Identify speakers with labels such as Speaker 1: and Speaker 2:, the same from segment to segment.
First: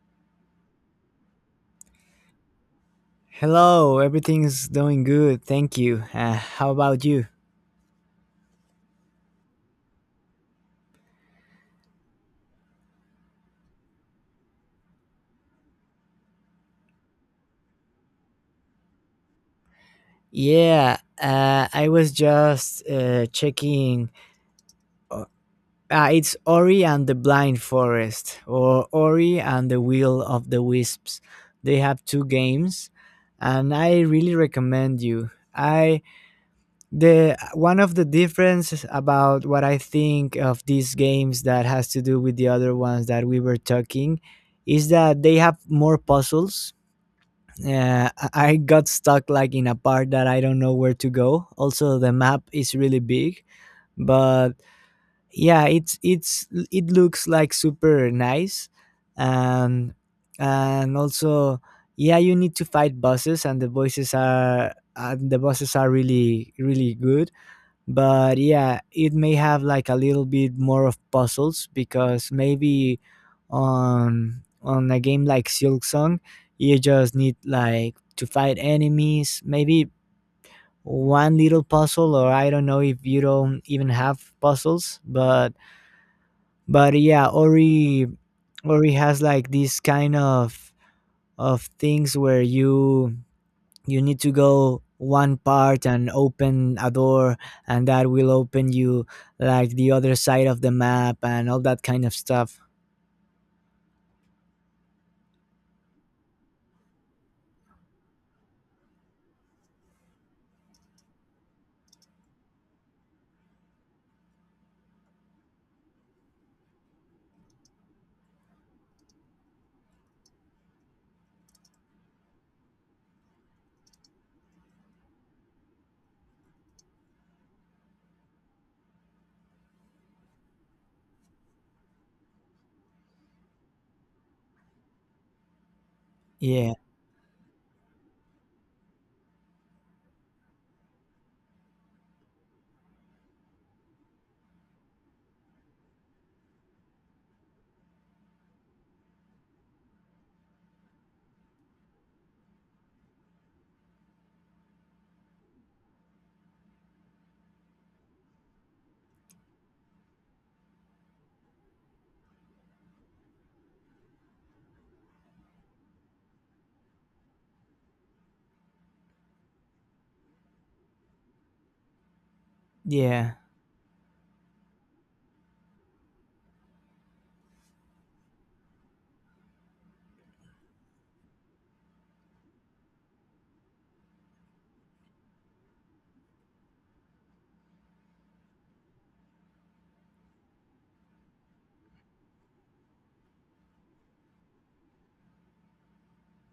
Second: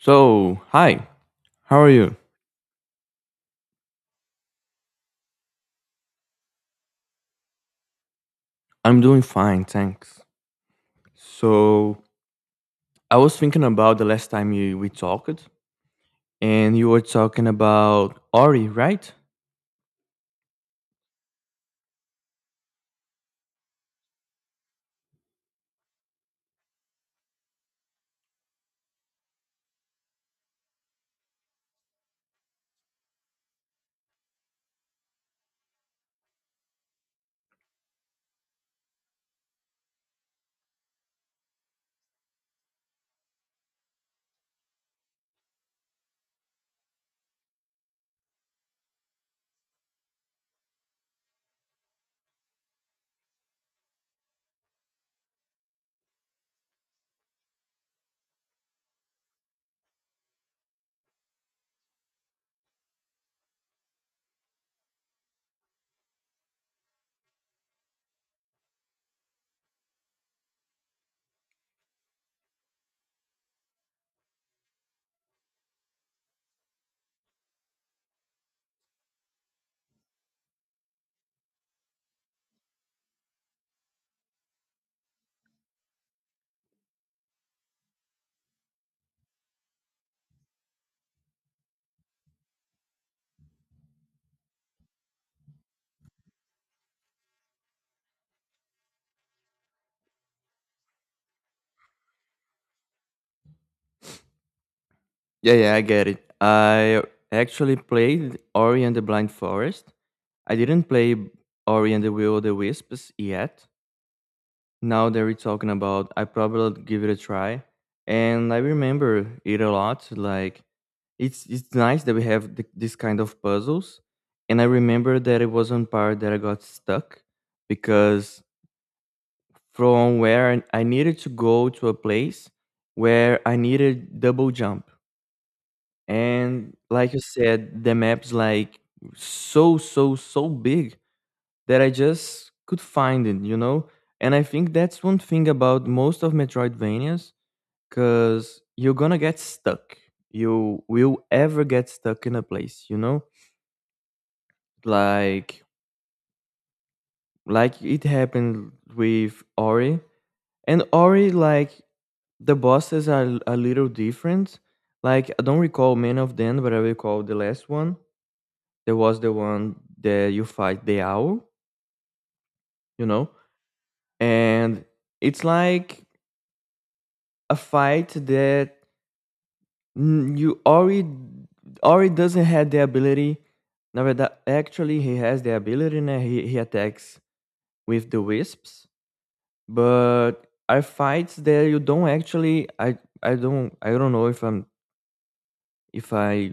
Speaker 1: So, hi, how are you?
Speaker 2: Hello, everything's doing good, thank you. How about you?
Speaker 1: I'm doing fine, thanks. So, I was thinking about the last time we talked, and you were talking about Ori, right?
Speaker 2: Yeah, I was just checking. Uh, it's Ori and the Blind Forest, or Ori and the Will of the Wisps. They have two games, and I really recommend you. I The one of the differences about what I think of these games that has to do with the other ones that we were talking is that they have more puzzles. Yeah, I got stuck like in a part that I don't know where to go. Also, the map is really big, but yeah, it's it looks like super nice, and and also yeah, you need to fight bosses, and the voices are and the bosses are really really good, but yeah it may have like a little bit more of puzzles because maybe on a game like Silk Song you just need like to fight enemies, maybe one little puzzle, or I don't know if you don't even have puzzles, but yeah Ori has like this kind of things where you need to go one part and open a door, and that will open you like the other side of the map and all that kind of stuff.
Speaker 1: Yeah, yeah, I get it. I actually played Ori and the Blind Forest. I didn't play Ori and the Will of the Wisps yet. Now that we're talking about, I probably give it a try, and I remember it a lot. Like, it's nice that we have this kind of puzzles, and I remember that it was one part that I got stuck because from where I needed to go to a place where I needed double jump,
Speaker 2: Yeah.
Speaker 1: and like you said, the map's like so big that I just could find it, you know? And I think that's one thing about most of Metroidvanias, because you're gonna get stuck. You will ever get stuck in a place, you know? Like it happened with Ori. And Ori, like the bosses are a little different. Like I don't recall many of them, but I recall the last one. There was the one that you fight the owl, you know?
Speaker 2: Yeah.
Speaker 1: And it's like a fight that you already doesn't have the ability. Never that actually he has the ability and he attacks with the wisps. But are fights that you don't actually I don't know if I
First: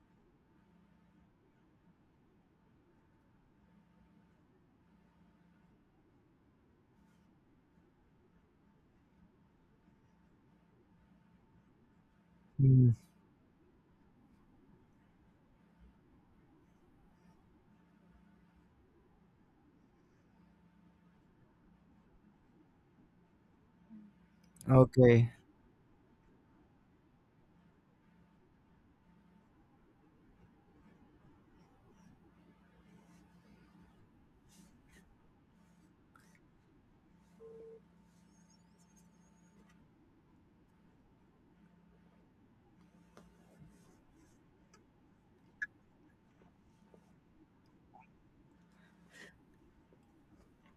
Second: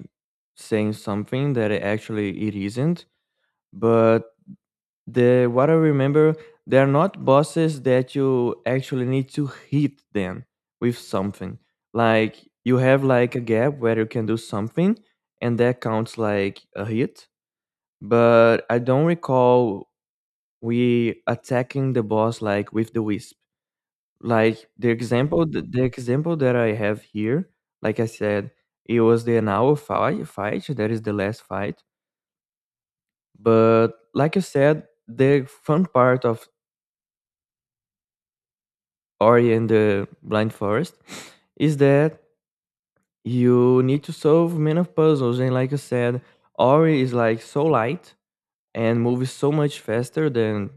Speaker 1: saying something that it actually it isn't, but the what I remember, they are not bosses that you actually need to hit them with something. Like you
Speaker 2: Mm,
Speaker 1: have like a gap where you can do something, and that counts like a hit. But I don't recall we attacking the boss like with the wisp. Like the
Speaker 2: okay.
Speaker 1: example, the example that I have here, like I said, it was the Anao fight. Fight that is the last fight. But like I said, the fun part of Ori and the Blind Forest is that you need to solve many of puzzles, and like you said, Ori is like so light and moves so much faster than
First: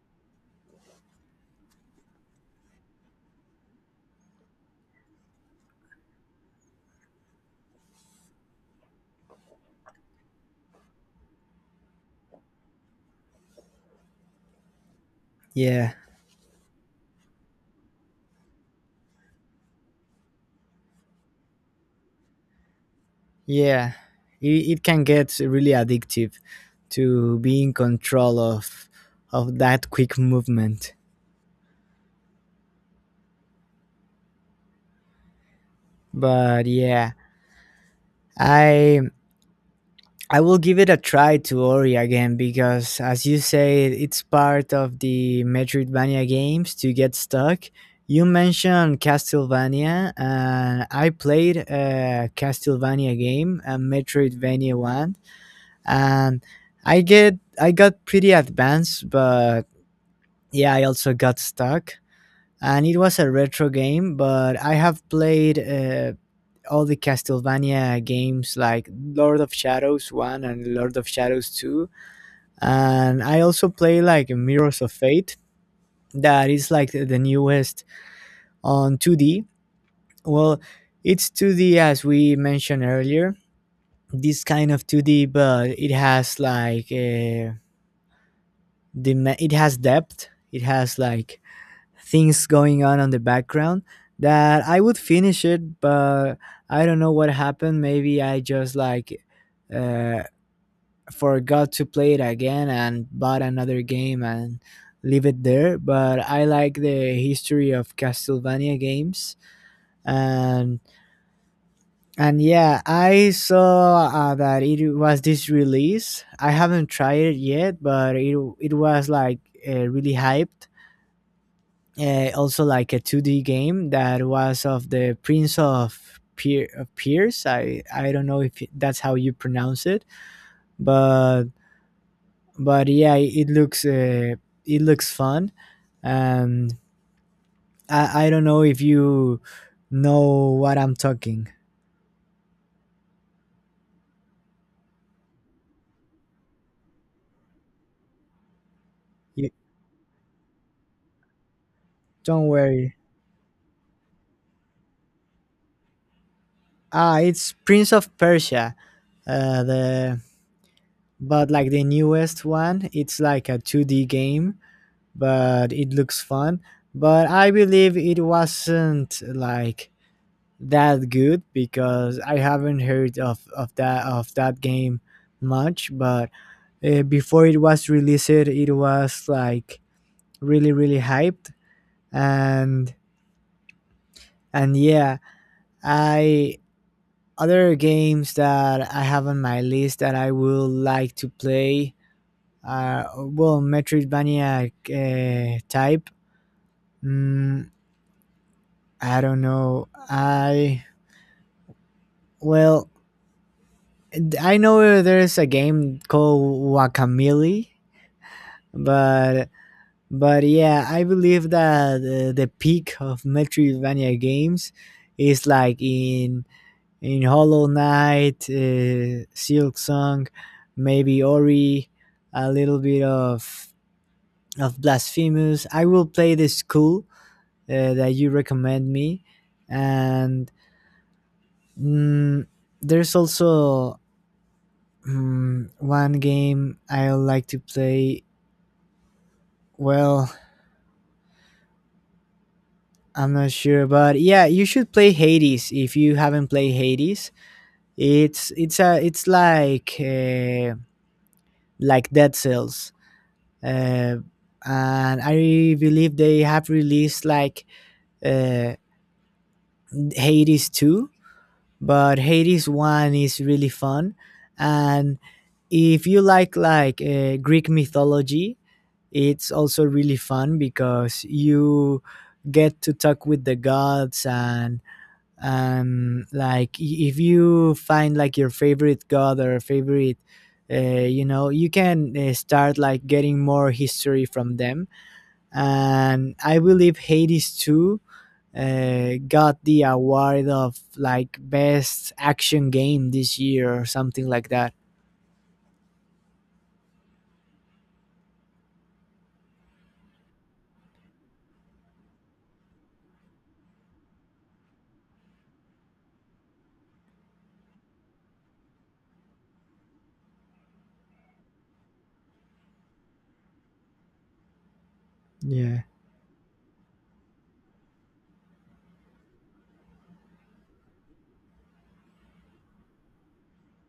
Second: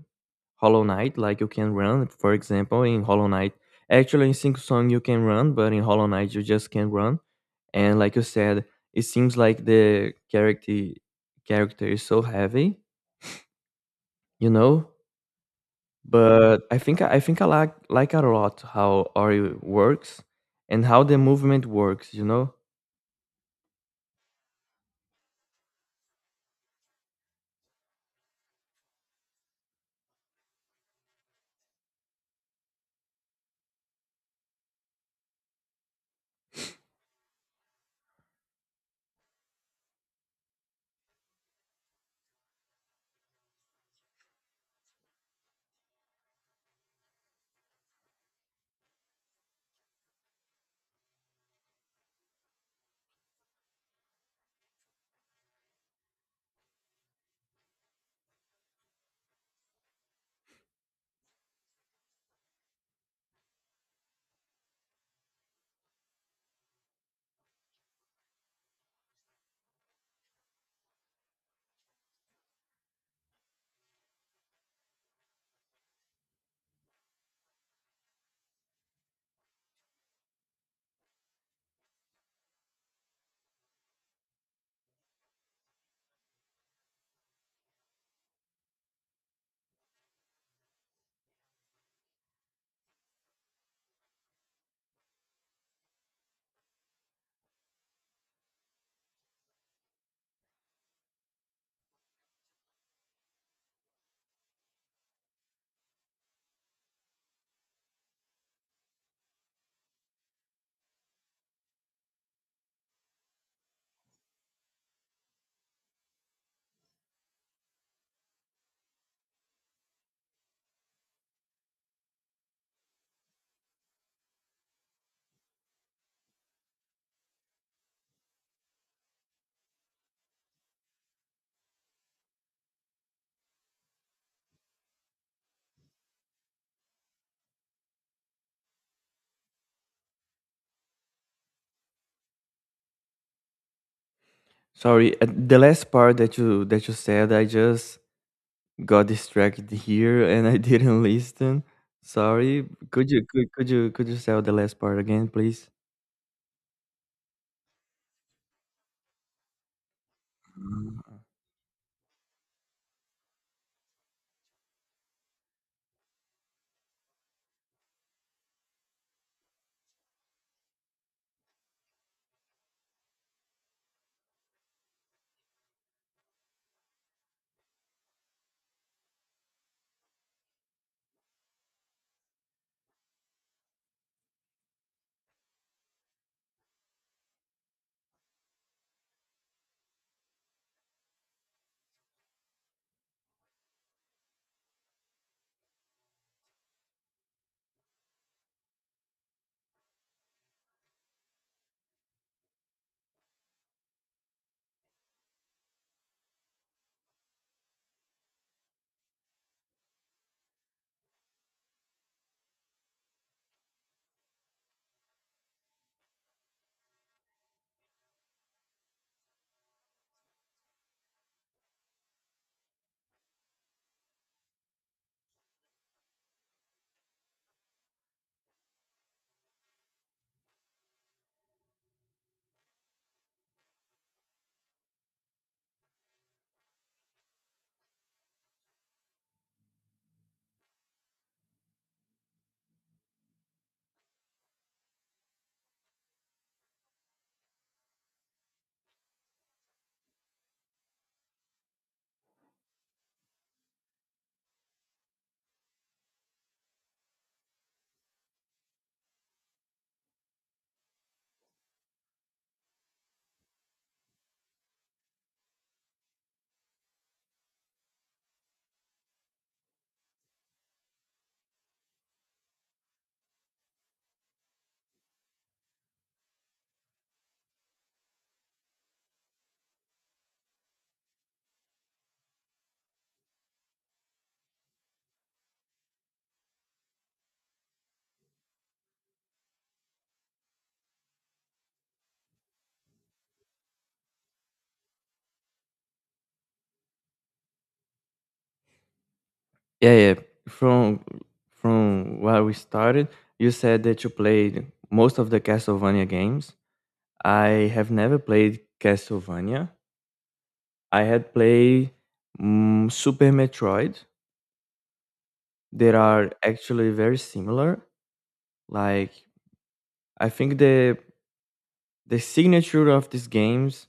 Speaker 1: Hollow Knight. Like you can run, for example, in Hollow Knight. Actually, in Sing Song you can run, but in Hollow Knight you just can't run. And like you said, it seems like the character is so heavy, you know,
Speaker 2: Yeah,
Speaker 1: but I think I like a lot how Ori works and how the movement works.
Speaker 2: yeah, it can get really addictive to be in control of that quick movement, but yeah i I will give it a try to Ori again because, as you say, it's part of the Metroidvania games to get stuck. You mentioned Castlevania, and I played a Castlevania game, a Metroidvania one, and I got pretty advanced, but yeah, I also got stuck. And it was a retro game, but I have played all the Castlevania games like Lord of Shadows 1 and Lord of Shadows 2, and I also play like Mirrors of Fate. That is like the newest on 2D. Well, it's 2D as we mentioned earlier. This kind of 2D, but it has like it has depth. It has like things going on the background that I would finish it, but I don't know what happened. Maybe I just like uh, forgot to play it again and bought another game and leave it there. But I like the history of Castlevania games, and and yeah, I saw that it was this release. I haven't tried it yet, but it was like really hyped. Also, like a two D game that was of the of Pierce. I don't know if that's how you pronounce it, but but yeah, it looks fun, and I don't know if you know what I'm talking.
Speaker 1: Sorry, the last part that you said, I just got
Speaker 2: You,
Speaker 1: distracted here and I didn't listen.
Speaker 2: don't
Speaker 1: Sorry,
Speaker 2: worry.
Speaker 1: could you say the last part again, please?
Speaker 2: Ah, it's Prince of Persia. The
Speaker 1: Mm.
Speaker 2: But like the newest one, it's like a 2D game, but it looks fun. But I believe it wasn't like that good because I haven't heard of, of that game much. But before it was released it was like really really hyped, and and yeah I other games that I have on my list that I would like to play are well, Metroidvania type, mm, I don't know, I well, I know there's a game called Wakamili, but But yeah, I believe that the peak of Metroidvania games is like in Hollow Knight, Silk Song, maybe Ori, a little bit of Blasphemous. I will play this cool that you recommend me, and mm, there's also one game I like to play. Well, I'm not sure, but yeah, you should play Hades if you haven't played Hades. It's like Dead Cells, uh, and I believe they have released like uh, Hades two, but Hades one is really fun, and if you like Greek mythology, it's also really fun because you get to talk with the gods, and like if you find like your favorite god or favorite uh, you know you can start like getting more history from them, and I believe Hades 2 got the award of like best action game this year or something like that.
Speaker 1: Yeah, yeah. From from where we started, you said that you played most of the Castlevania games. I have never played Castlevania. I had played Super Metroid.
Speaker 2: Yeah,
Speaker 1: They are actually very similar. Like I think the signature of these games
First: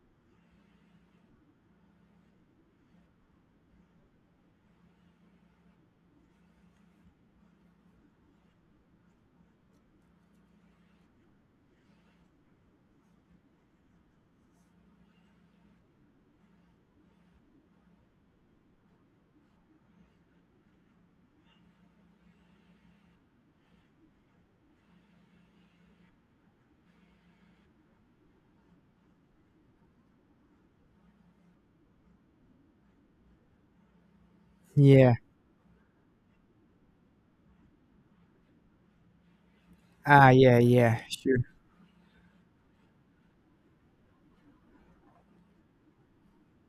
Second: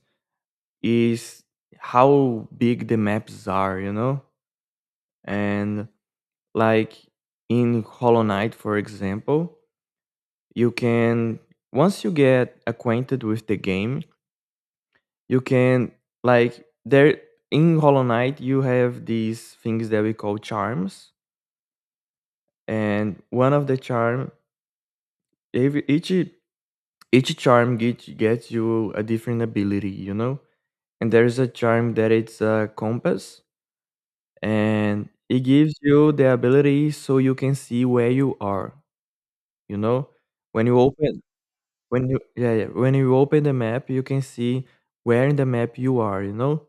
Speaker 1: is how big the maps are, you know? And like in Hollow Knight, for example, you can, once you get acquainted with the game, you can, like, there in Hollow Knight you have these things that we call charms, and one of the charm Ev- each charm gets you a different ability, you know. And there is a charm that it's a compass, and
Speaker 2: yeah.
Speaker 1: it gives you the ability so you can see where you are, you know.
Speaker 2: Ah, yeah,
Speaker 1: When you
Speaker 2: yeah,
Speaker 1: open
Speaker 2: sure.
Speaker 1: when you Yeah, yeah, when you open the map you can see where in the map you are, you know.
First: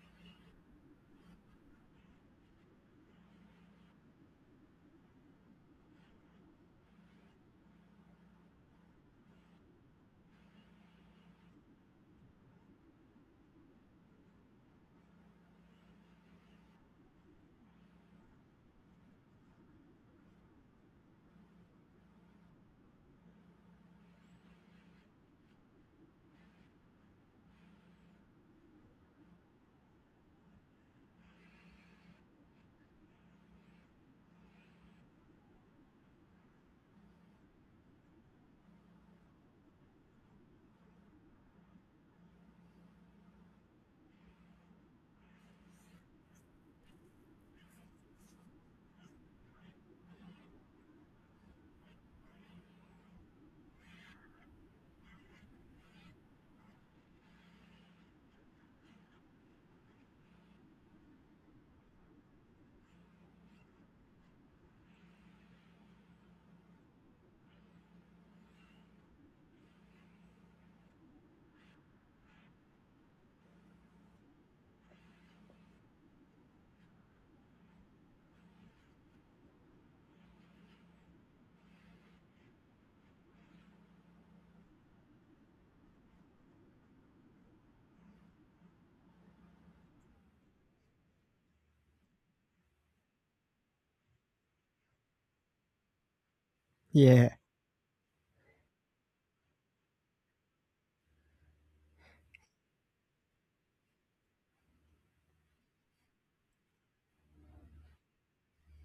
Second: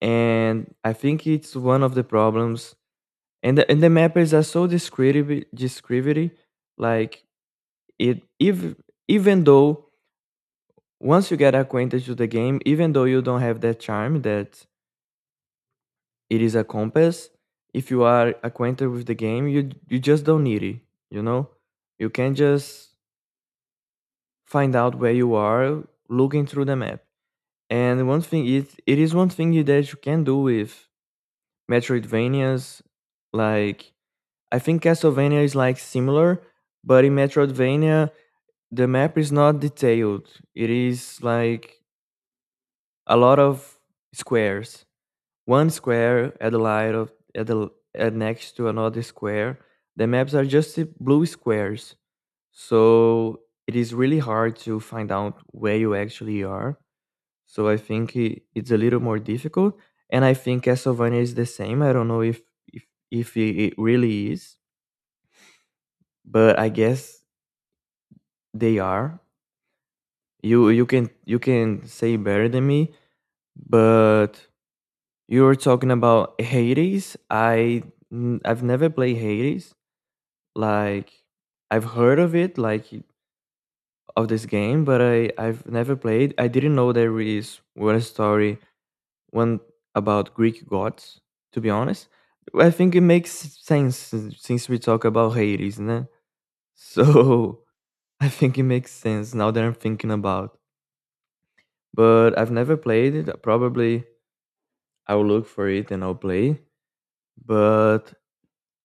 Speaker 1: And I think it's one of the problems, and the mappers are so descriptive. Like it if even though, once you get acquainted to the game, even though you don't have that charm that it is a compass, if you are acquainted with the game, you just don't need it. You know, you can just find out where you are looking through the map. And it is one thing that you can do with Metroidvanias. Like I think Castlevania is like similar, but in Metroidvania, the map is not detailed. It is like a lot of squares, one square at the light of at the at next to another square. The maps are just blue squares, so it is really hard to find out where you actually are. So I think it's a little more difficult, and I think Castlevania is the same. I don't know if if it really is, but I guess they are. You can say better than me, but you were talking about Hades. I've never played Hades. Like, I've heard of it, like of this game, but I've never played. I didn't know there is one about Greek gods. To be honest, I think it makes sense, since we talk about Hades, né?
Speaker 2: Yeah,
Speaker 1: So I think it makes sense now that I'm thinking about. But I've never played it. Probably I'll look for it and I'll play. But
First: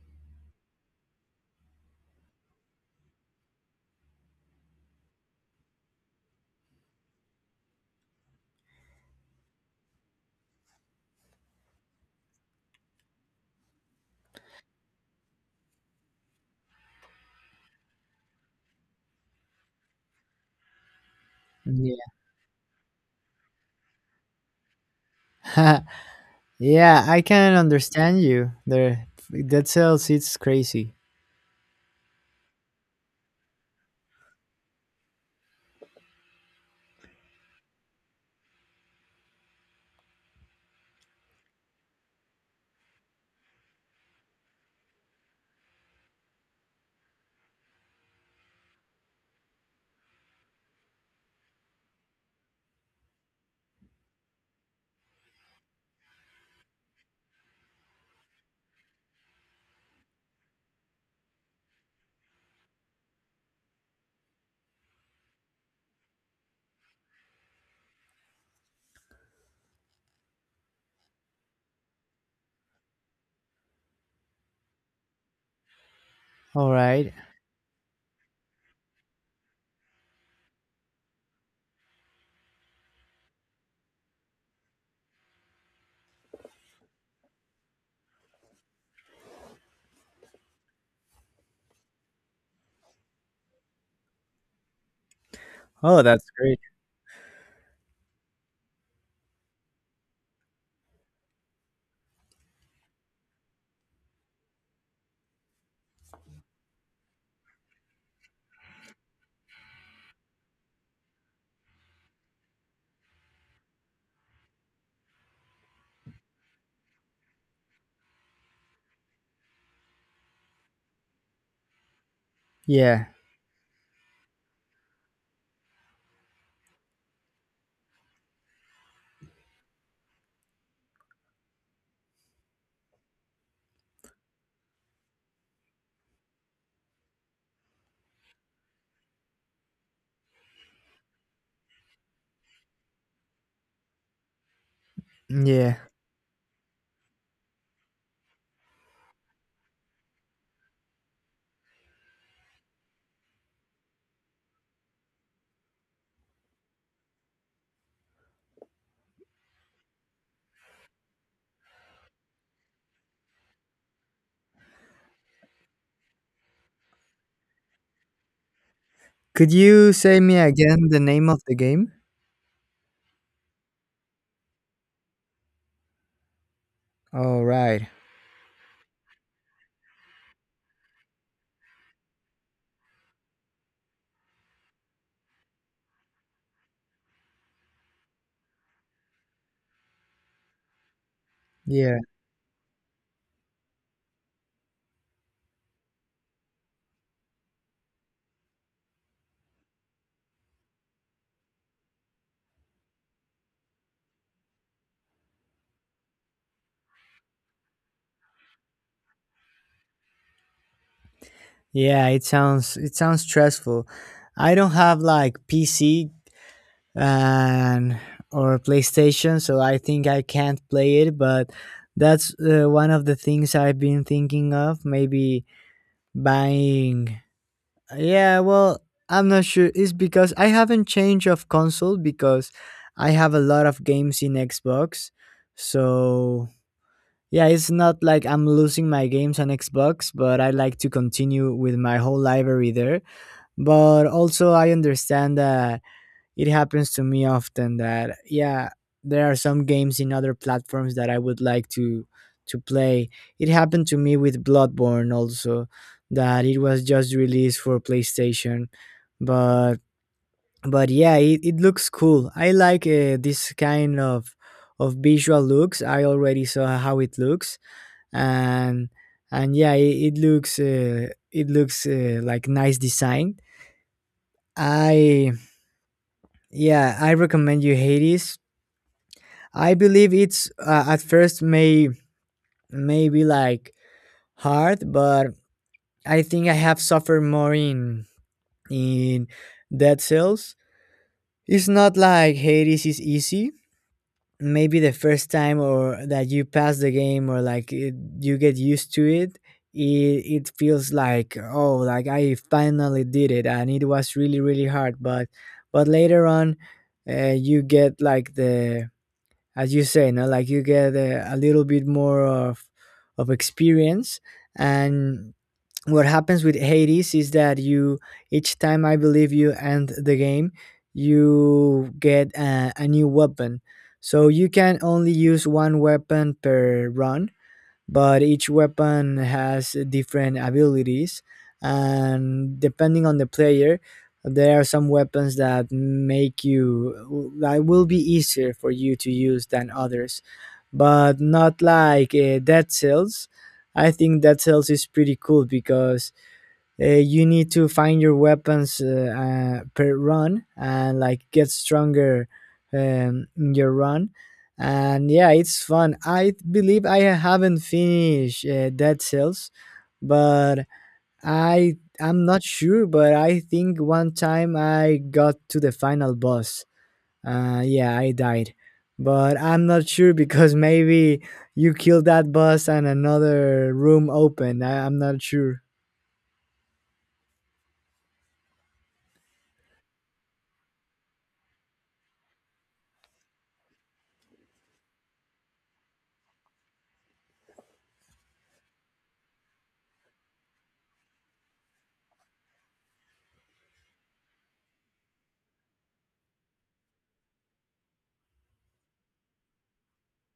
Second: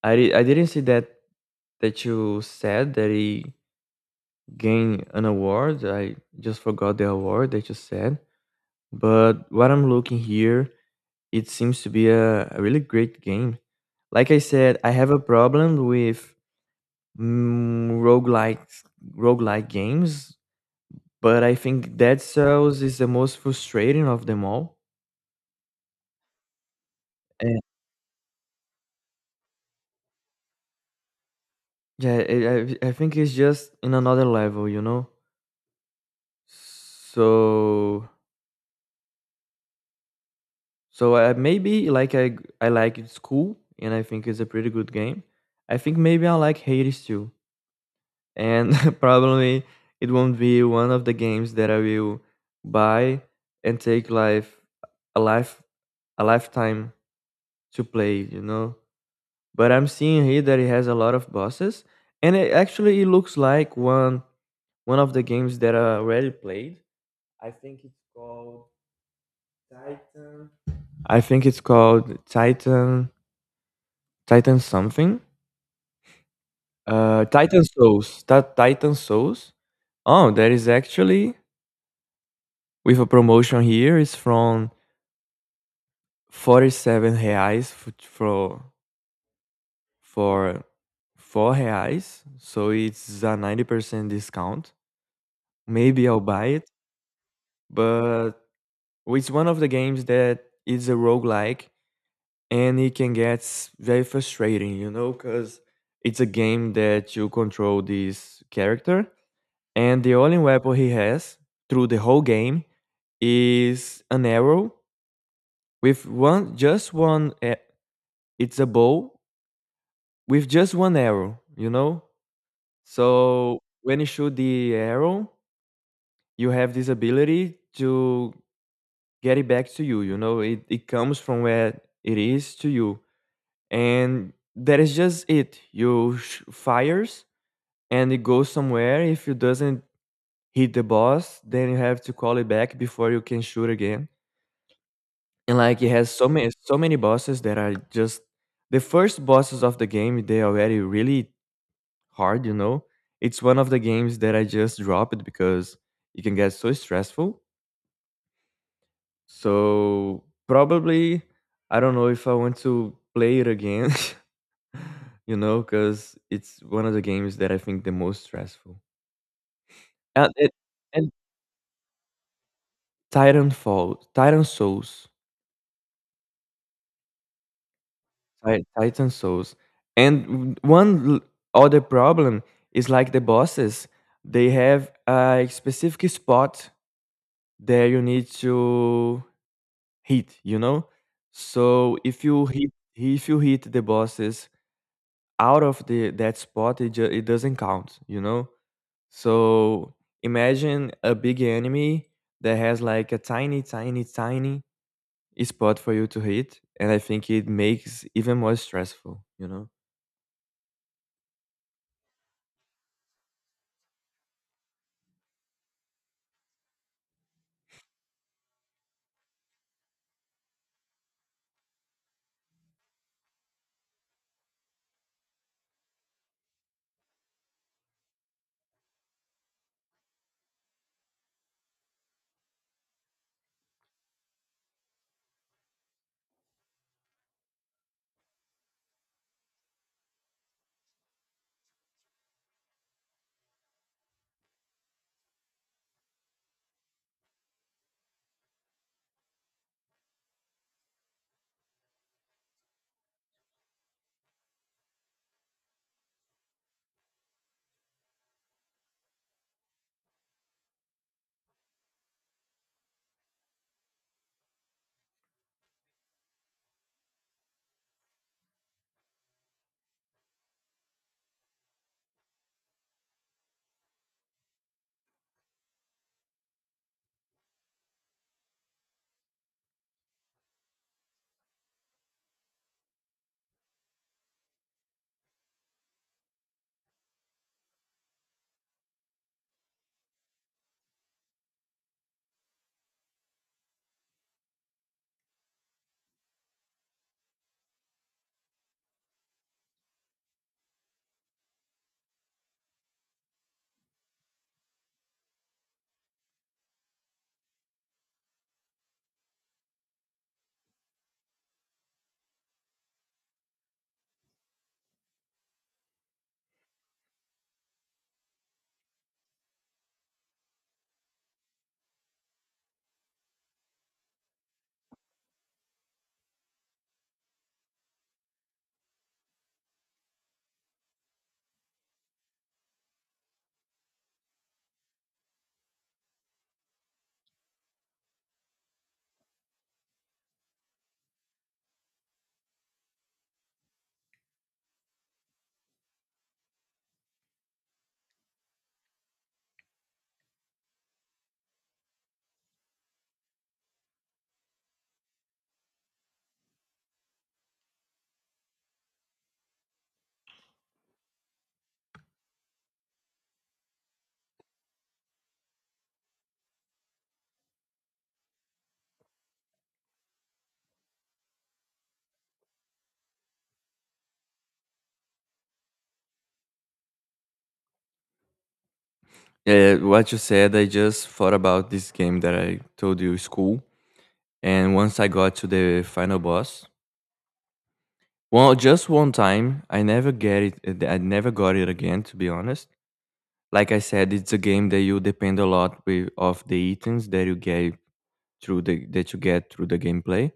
Speaker 1: I didn't see that you said that he gain an award. I just forgot the award that you said. But what I'm looking here, it seems to be a really great game. Like I said, I have a problem with mm, roguelike roguelike games, but I think
Speaker 2: yeah.
Speaker 1: Dead Cells is the most frustrating of them all.
Speaker 2: Yeah, I can
Speaker 1: And
Speaker 2: understand you there. That sells it's crazy.
Speaker 1: yeah, I think it's just in another level, you know? So, maybe like I like, it's cool and I think it's a pretty good game. I think maybe I like Hades too, and probably it won't be one of the games that I will buy and take life a life a lifetime to play. You know, but I'm seeing here that it has a lot of bosses, and it actually it looks like one of the games that I already played. I think it's called Titan. I think it's called Titan something?
Speaker 2: All right.
Speaker 1: Titan Souls. That Titan Souls. Oh, that is actually with a promotion here. It's from 47 reais for 4 reais. So it's a 90% discount.
Speaker 2: Oh,
Speaker 1: Maybe I'll
Speaker 2: that's
Speaker 1: buy
Speaker 2: great.
Speaker 1: it, but it's one of the games that is a roguelike and it can get very frustrating, you know, because it's a game that you control this character. And the only weapon he has through the whole game is an arrow with one, just one, it's a bow with just one arrow, you know?
Speaker 2: Yeah,
Speaker 1: So when you shoot the arrow, you have this ability to get it back to you, you know? It comes from where it is to you. And that is just it. You fires and it goes somewhere. If it doesn't hit the boss, then you have to call it back before you can shoot again. And
Speaker 2: yeah.
Speaker 1: like it has so many bosses that are just, the first bosses of the game, they're already really hard, you know. It's one of the games that I just drop it because it can get so stressful. So probably I don't know if I want to play it again, you know, because it's one of the games that I think the most stressful.
Speaker 2: Could you say
Speaker 1: And,
Speaker 2: me
Speaker 1: it,
Speaker 2: again the
Speaker 1: and
Speaker 2: name of the game?
Speaker 1: Titan Souls.
Speaker 2: Oh, right.
Speaker 1: Titan Souls. And other problem is like the bosses, they have a specific spot that you need to hit, you know?
Speaker 2: Yeah.
Speaker 1: So if you hit the bosses out of the that spot, it it doesn't count, you know? So imagine a big enemy that has like a tiny, tiny, tiny spot for you to hit, and I think it makes even more stressful, you know?
Speaker 2: Yeah, it sounds stressful. I don't have like PC and or PlayStation, so I think I can't play it, but that's one of the things I've been thinking of, maybe buying. Yeah, well, I'm not sure. It's because I haven't changed of console because I have a lot of games in Xbox. So yeah, it's not like I'm losing my games on Xbox, but I like to continue with my whole library there. But also, I understand that it happens to me often that, yeah, there are some games in other platforms that I would like to play. It happened to me with Bloodborne also that it was just released for PlayStation, but but yeah, it looks cool. I like this kind of visual looks. I already saw how it looks, and and yeah it looks like nice design. I Yeah, I recommend you Hades. I believe it's at first may be like hard, but I think I have suffered more in Dead Cells. It's not like Hades is easy. Maybe the first time or that you pass the game or like it, you get used to it, it it feels like oh like I finally did it and it was really really hard, but later on you get like the, as you say no like you get a little bit more of experience, and what happens with Hades is that you each time I believe you end the game, you get a new weapon. So you can only use one weapon per run, but each weapon has different abilities, and depending on the player there are some weapons that make you that will be easier for you to use than others, but not like Dead Cells. I think Dead Cells is pretty cool because you need to find your weapons per run and like get stronger in your run, and yeah it's fun. I believe I haven't finished Dead Cells, but I'm not sure, but I think one time I got to the final boss. Yeah, I died, but I'm not sure because maybe you killed that boss and another room opened. I'm not sure.
Speaker 1: Yeah, yeah, what you said, I just thought about this game that I told you, school. And once I got to the final boss, well, just one time, I never get it. I never got it again, to be honest. Like I said, it's a game that you depend a lot with, of the items that you get through the gameplay.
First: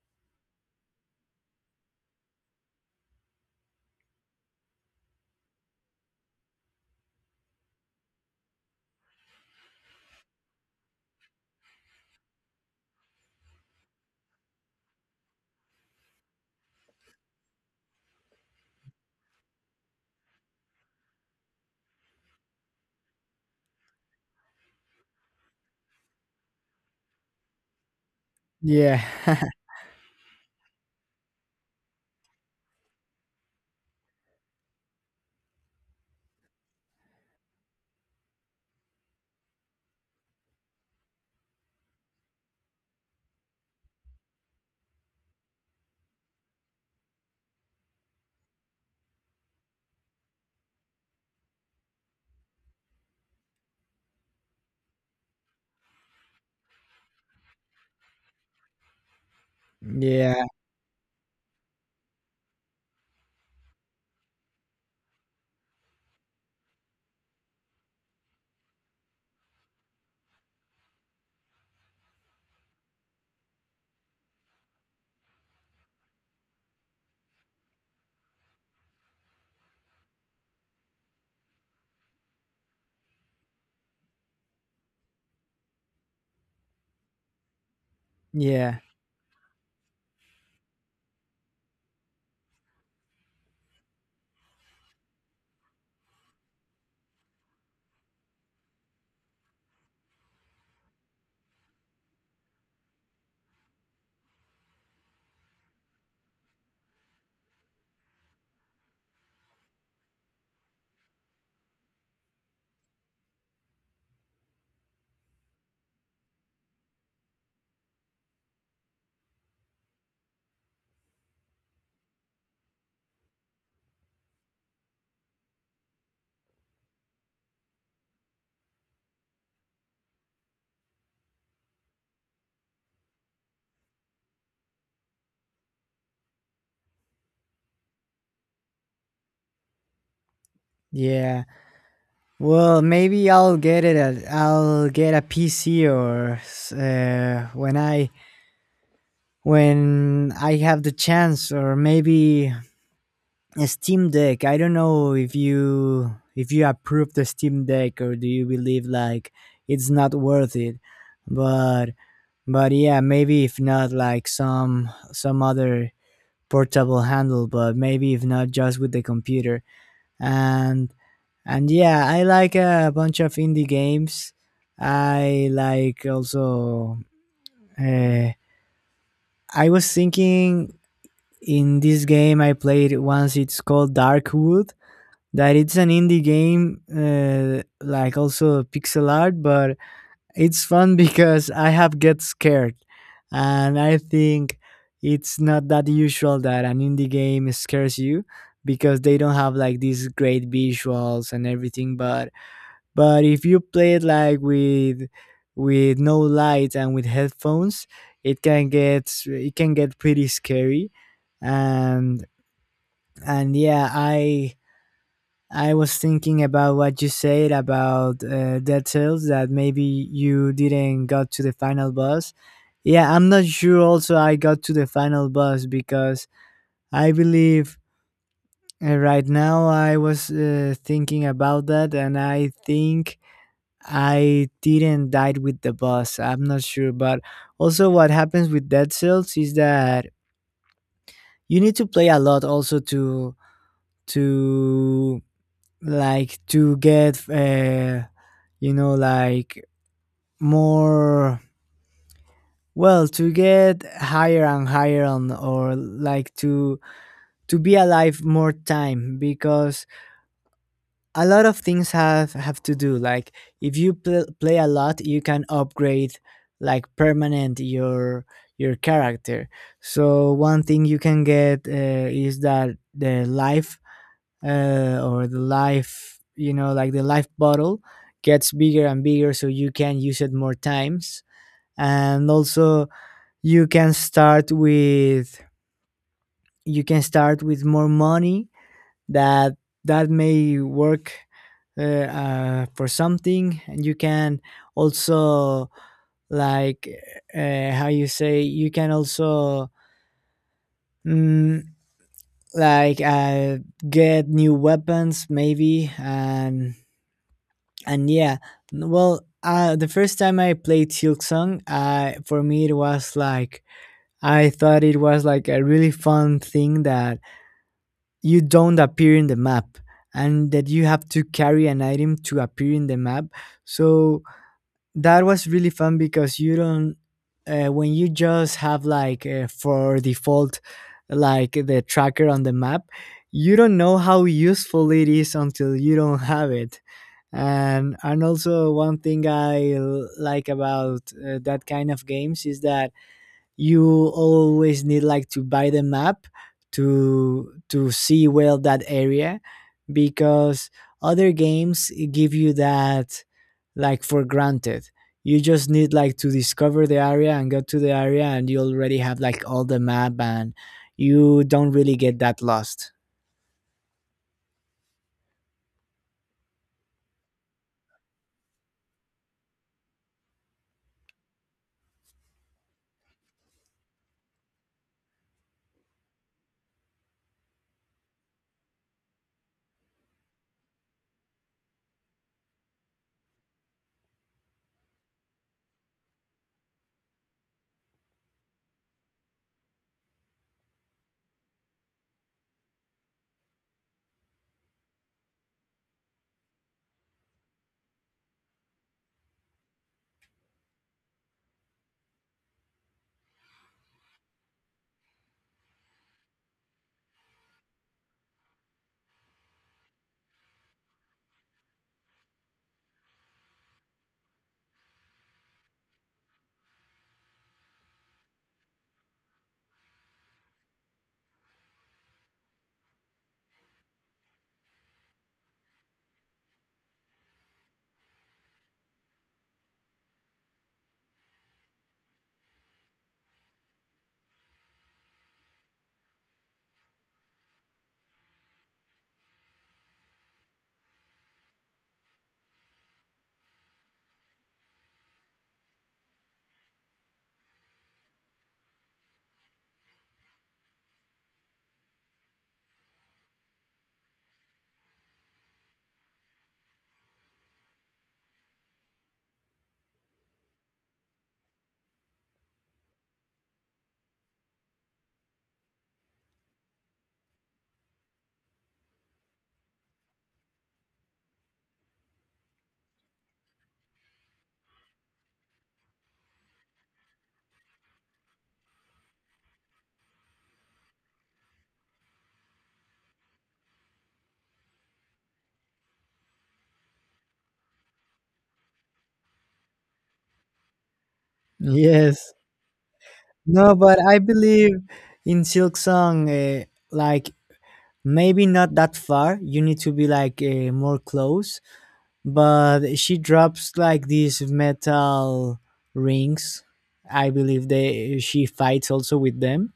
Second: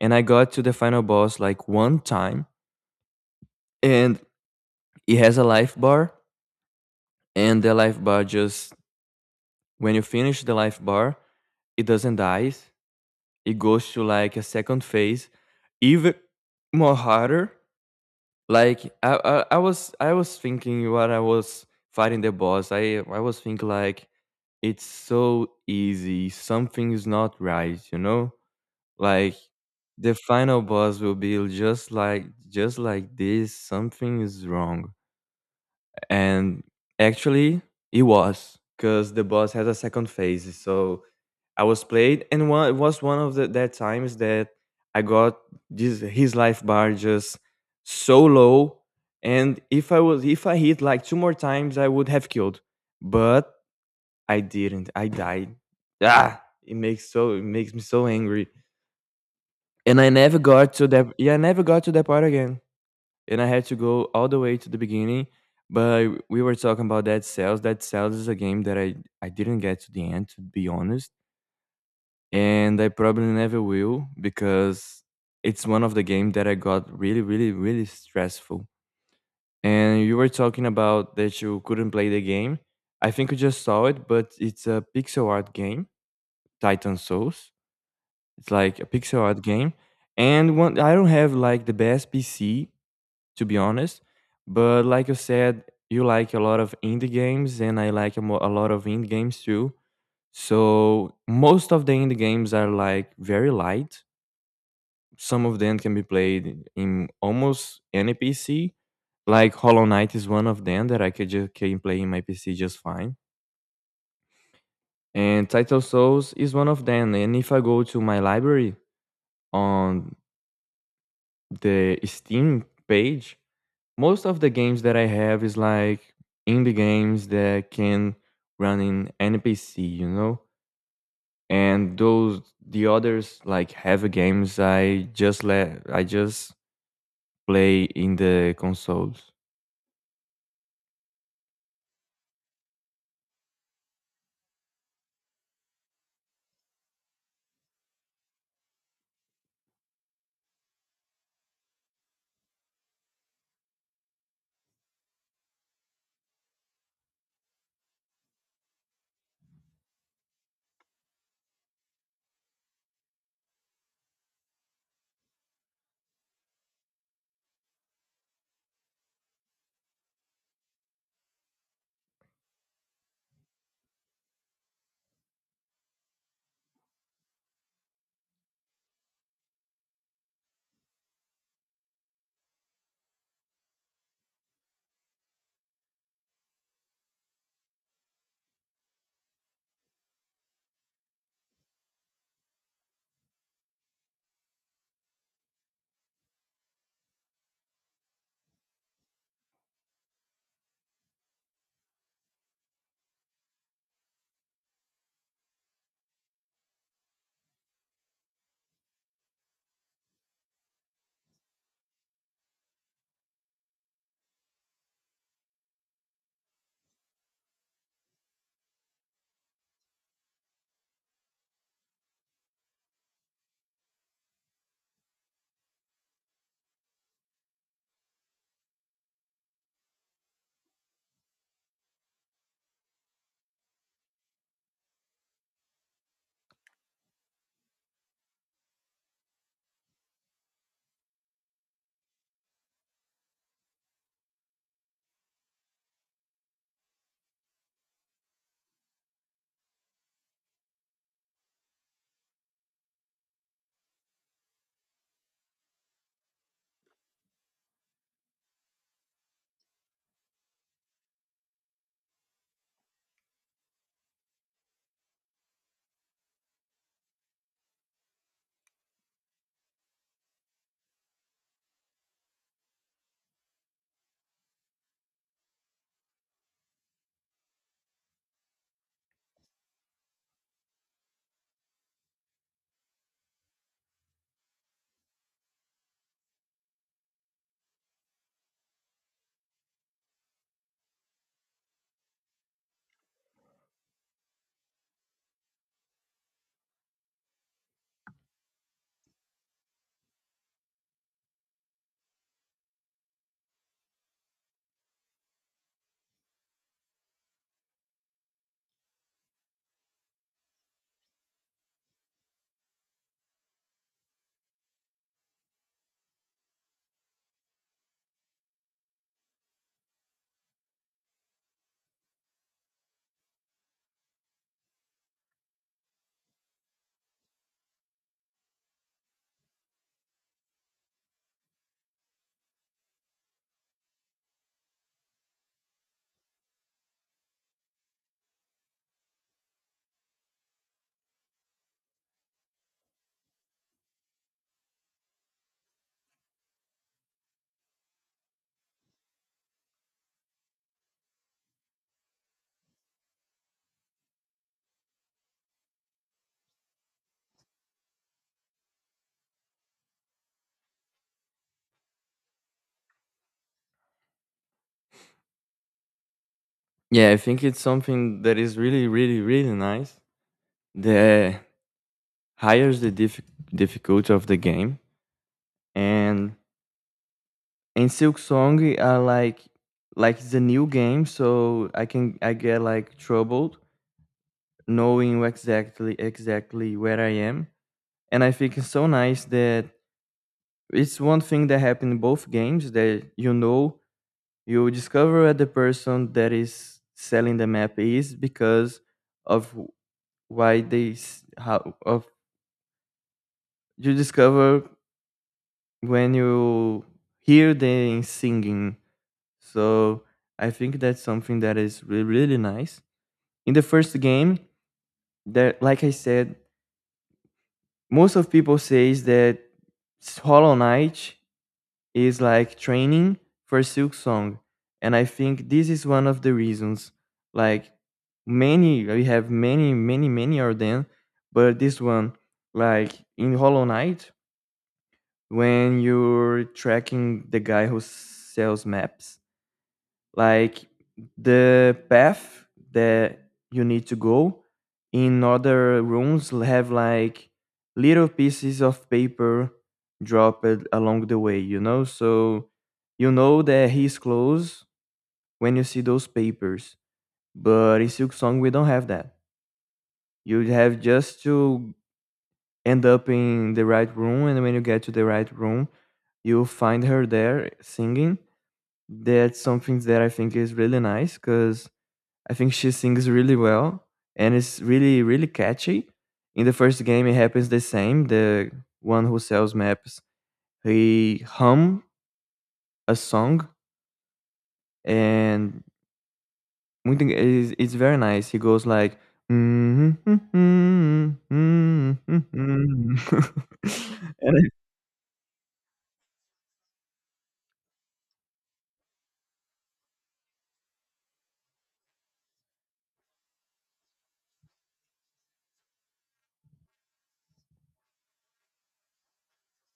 Speaker 1: And I got to the final boss like one time, and it has a life bar, and the life bar just, when you finish the life bar, it doesn't die, it goes to like a second phase, even more harder. Like I was thinking when I was fighting the boss, I was thinking like it's so easy. Something is not right, you know?
Speaker 2: Yeah.
Speaker 1: Like the final boss will be just like this, something is wrong. And actually it was because the boss has a second phase. So I was played, and one it was one of the that times that I got this his life bar just so low, and if I was if I hit like two more times, I would have killed, but I didn't. I died. Ah, it makes me so angry, and I never
Speaker 2: Yeah,
Speaker 1: got to that. Yeah, I never got to that part again, and I had to go all the way to the beginning. But we were talking about Dead Cells. Dead Cells is a game that I didn't get to the end, to be honest, and I probably never will because it's one of the games that I got really, really, really stressful. And you were talking about that you couldn't play the game. I think you just saw it, but it's a pixel art game, Titan Souls. It's
Speaker 2: yeah,
Speaker 1: like a pixel art game, and one I don't have like the best PC, to be honest, but like you said, you like a lot of indie games, and I like a lot of indie games too. So most of the indie games are like very light. Some of them can be played in almost any PC. Like Hollow Knight is one of them that I could just can play in my PC just fine. And Title Souls is one of them. And if I go to my library on the Steam page, most of the games that I have is like indie games that can run in any PC, you know? And those, the others like heavy games, I just let I just play in the consoles.
Speaker 2: yeah. Well, maybe I'll get it. I'll get a PC or when I have the chance, or maybe a Steam Deck. I don't know if you approve the Steam Deck or do you believe like it's not worth it. But but yeah, maybe if not like some other portable handle, but maybe if not just with the computer, and and yeah I like a bunch of indie games. I like also uh, I was thinking in this game I played once. It's called Darkwood. That it's an indie game, like also pixel art, but it's fun because I have get scared, and I think it's not that usual that an indie game scares you because they don't have like these great visuals and everything, but if you play it like with no lights and with headphones, it can get pretty scary. And and yeah, I was thinking about what you said about Dead Cells, that maybe you didn't got to the final boss. Yeah, I'm not sure. Also, I got to the final boss because I believe right now I was thinking about that, and I think I didn't die with the boss. I'm not sure, but also what happens with Dead Cells is that you need to play a lot also to like to get you know like more well to get higher and higher on or like to be alive more time, because a lot of things have to do like if you play a lot you can upgrade like permanent your character. So one thing you can get is that the life or the life, you know like the life bottle, gets bigger and bigger so you can use it more times. And also you can start with you can start with more money that that may work for something, and you can also, like how you say you can also mm, like uh, get new weapons maybe. And yeah, well the first time I played Silksong, for me it was like I thought it was like a really fun thing that you don't appear in the map and that you have to carry an item to appear in the map. So that was really fun because you don't, when you just have like for default, like the tracker on the map, you don't know how useful it is until you don't have it. And also one thing like about that kind of games is that you always need like to buy the map to see well that area, because other games give you that like for granted. You just need like to discover the area and go to the area, and you already have like all the map, and you don't really get that lost.
Speaker 1: Yeah, I think it's something that is really, really, really nice. The higher the difficulty of the game, and in Silk Song are like it's a new game, so I get like troubled knowing exactly where I am, and I think it's so nice that it's one thing that happened in both games that, you know, you discover that the person that is selling the map is because of why they s- how of you discover when you hear them singing. So I think that's something that is really, really nice. In the first game, that like I said, most of people says that Hollow Knight is like training for Silk Song, and I think this is one of the reasons. Like many, we have many, many, many Arden, but this one, like in Hollow Knight, when you're tracking the guy who sells maps. Like the path that you need to go in other rooms have like little pieces of paper dropped along the way, you know? So you know that he's close when you see those papers. But in Silk Song, we don't have that. You have just to end up in the right room, and when you get to the right room, you find her there singing. That's something that I think is really nice because I think she sings really well, and it's really, really catchy. In the first game it happens the same. The one who sells maps, he hum a song, and it's very nice. He goes like and
Speaker 2: Yes. No, but I believe in Silk Song, like maybe not that far. You need to be like more close, but she drops like these metal rings. I believe they she fights also with them.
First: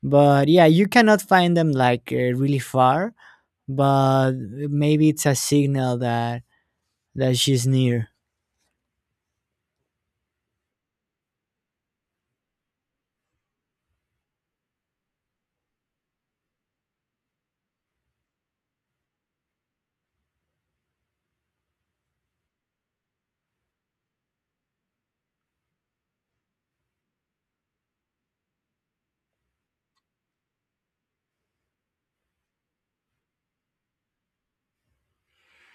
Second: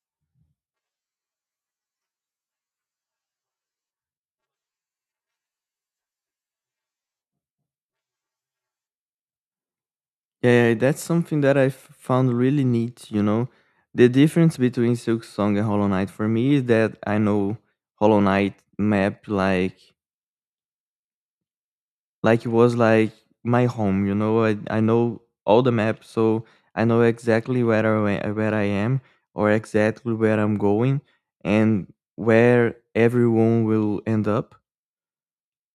Speaker 2: But yeah, you cannot find them like really far, but maybe it's a signal that that she's near.
Speaker 1: Yeah, yeah, that's something that I found really neat, you know. The difference between Silk Song and Hollow Knight for me is that I know Hollow Knight map like it was like my home, you know. I know all the maps, so I know exactly where I where I am, or exactly where I'm going and where everyone will end up.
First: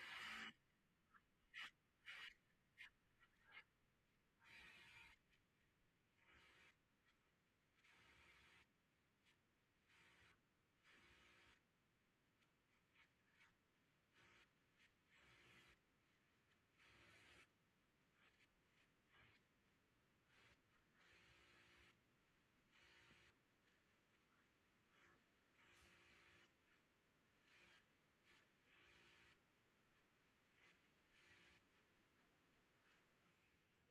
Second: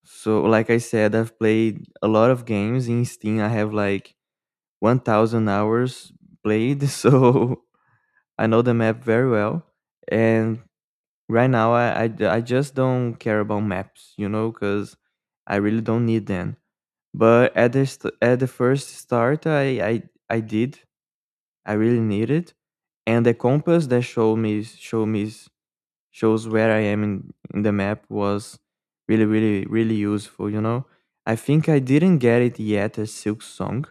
Speaker 1: So like I said, I've played a lot of games in Steam. I have like 1,000 hours played, so I know the map very well, and right now I just don't care about maps, you know, because I really don't need them. But at the at the first start, I did. I really needed, and the compass that showed me show me shows where I am in the map was really, really, really useful. You know, I think I didn't get it yet as Silk Song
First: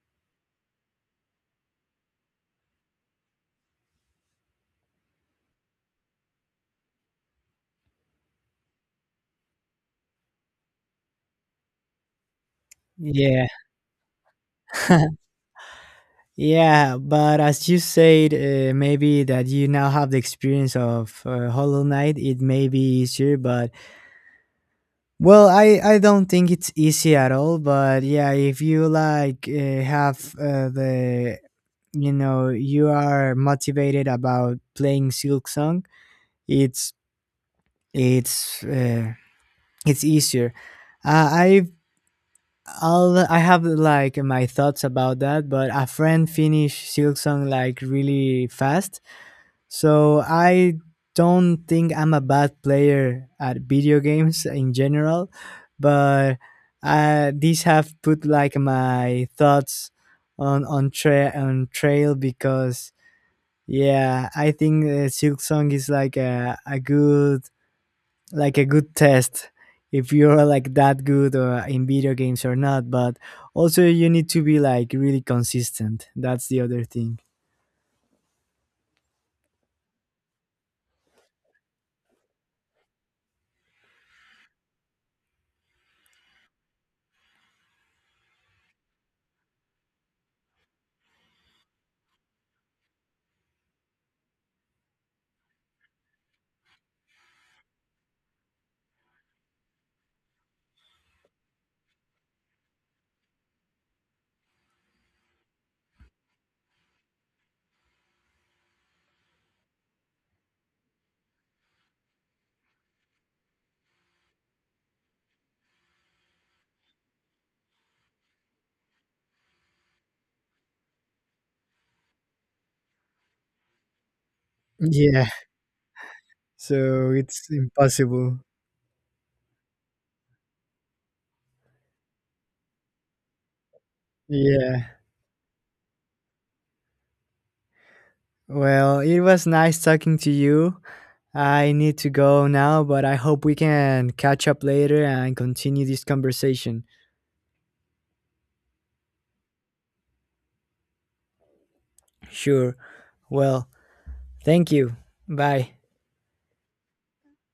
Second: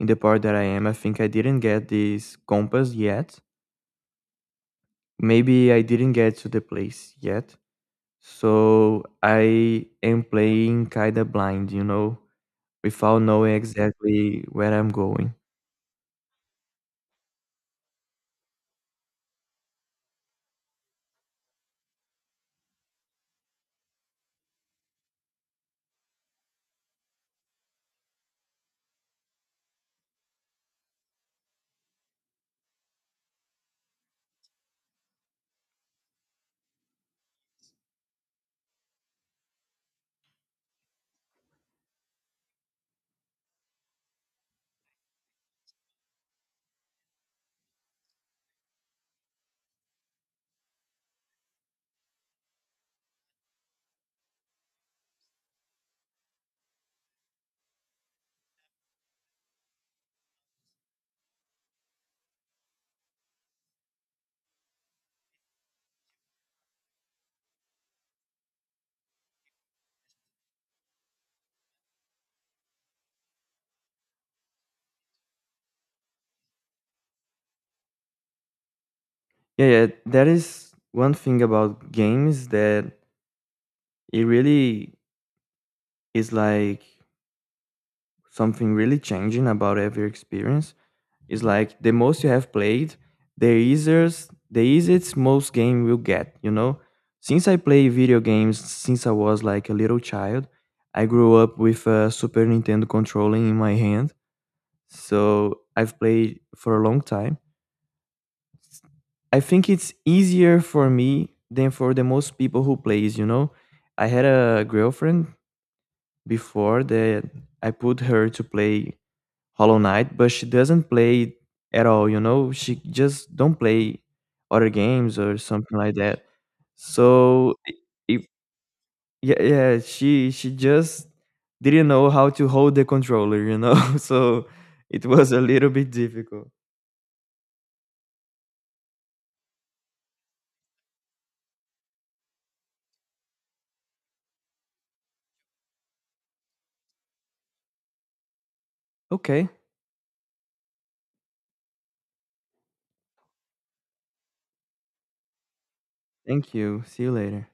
Speaker 1: in the part that I am. I think I didn't get this compass yet. Maybe I didn't get to the place yet, so I am playing kinda blind, you know, without
Speaker 2: Yeah,
Speaker 1: knowing exactly where I'm going.
Speaker 2: yeah, but as you said, maybe that you now have the experience of Hollow Knight, it may be easier, but well, I don't think it's easy at all, but yeah, if you like have the you know you are motivated about playing Silk Song, it's it's uh, it's easier. Uh, I I have like my thoughts about that, but a friend finished Silk Song like really fast. So I don't think I'm a bad player at video games in general, but these have put like my thoughts on trail because yeah, I think Silk Song is like a good test if you're like that good or in video games or not. But also you need to be like really consistent. That's the other thing.
Speaker 1: Yeah, yeah, that is one thing about games that it really is like something really changing about every experience. It's like the most you have played, the easiest most game will get. You know, since I play video games since I was like a little child, I grew up with a Super Nintendo controller in my hand, so I've played for a long time. I think it's easier for me than for the most people who plays, you know. I had a girlfriend before that I put her to play Hollow Knight, but she doesn't play it at all, you know? She just don't play other games
Speaker 2: Yeah.
Speaker 1: or something like that.
Speaker 2: So it's
Speaker 1: So I- if
Speaker 2: impossible.
Speaker 1: yeah, yeah, she just didn't know how to hold the controller, you know? So
Speaker 2: Yeah.
Speaker 1: it was a little bit difficult.
Speaker 2: Well, it was nice talking to you. I need to go now, but I hope we can catch up later and continue this conversation.
Speaker 1: Okay.
Speaker 2: Sure. Well, thank you. Bye.
Speaker 1: Thank you. See you later.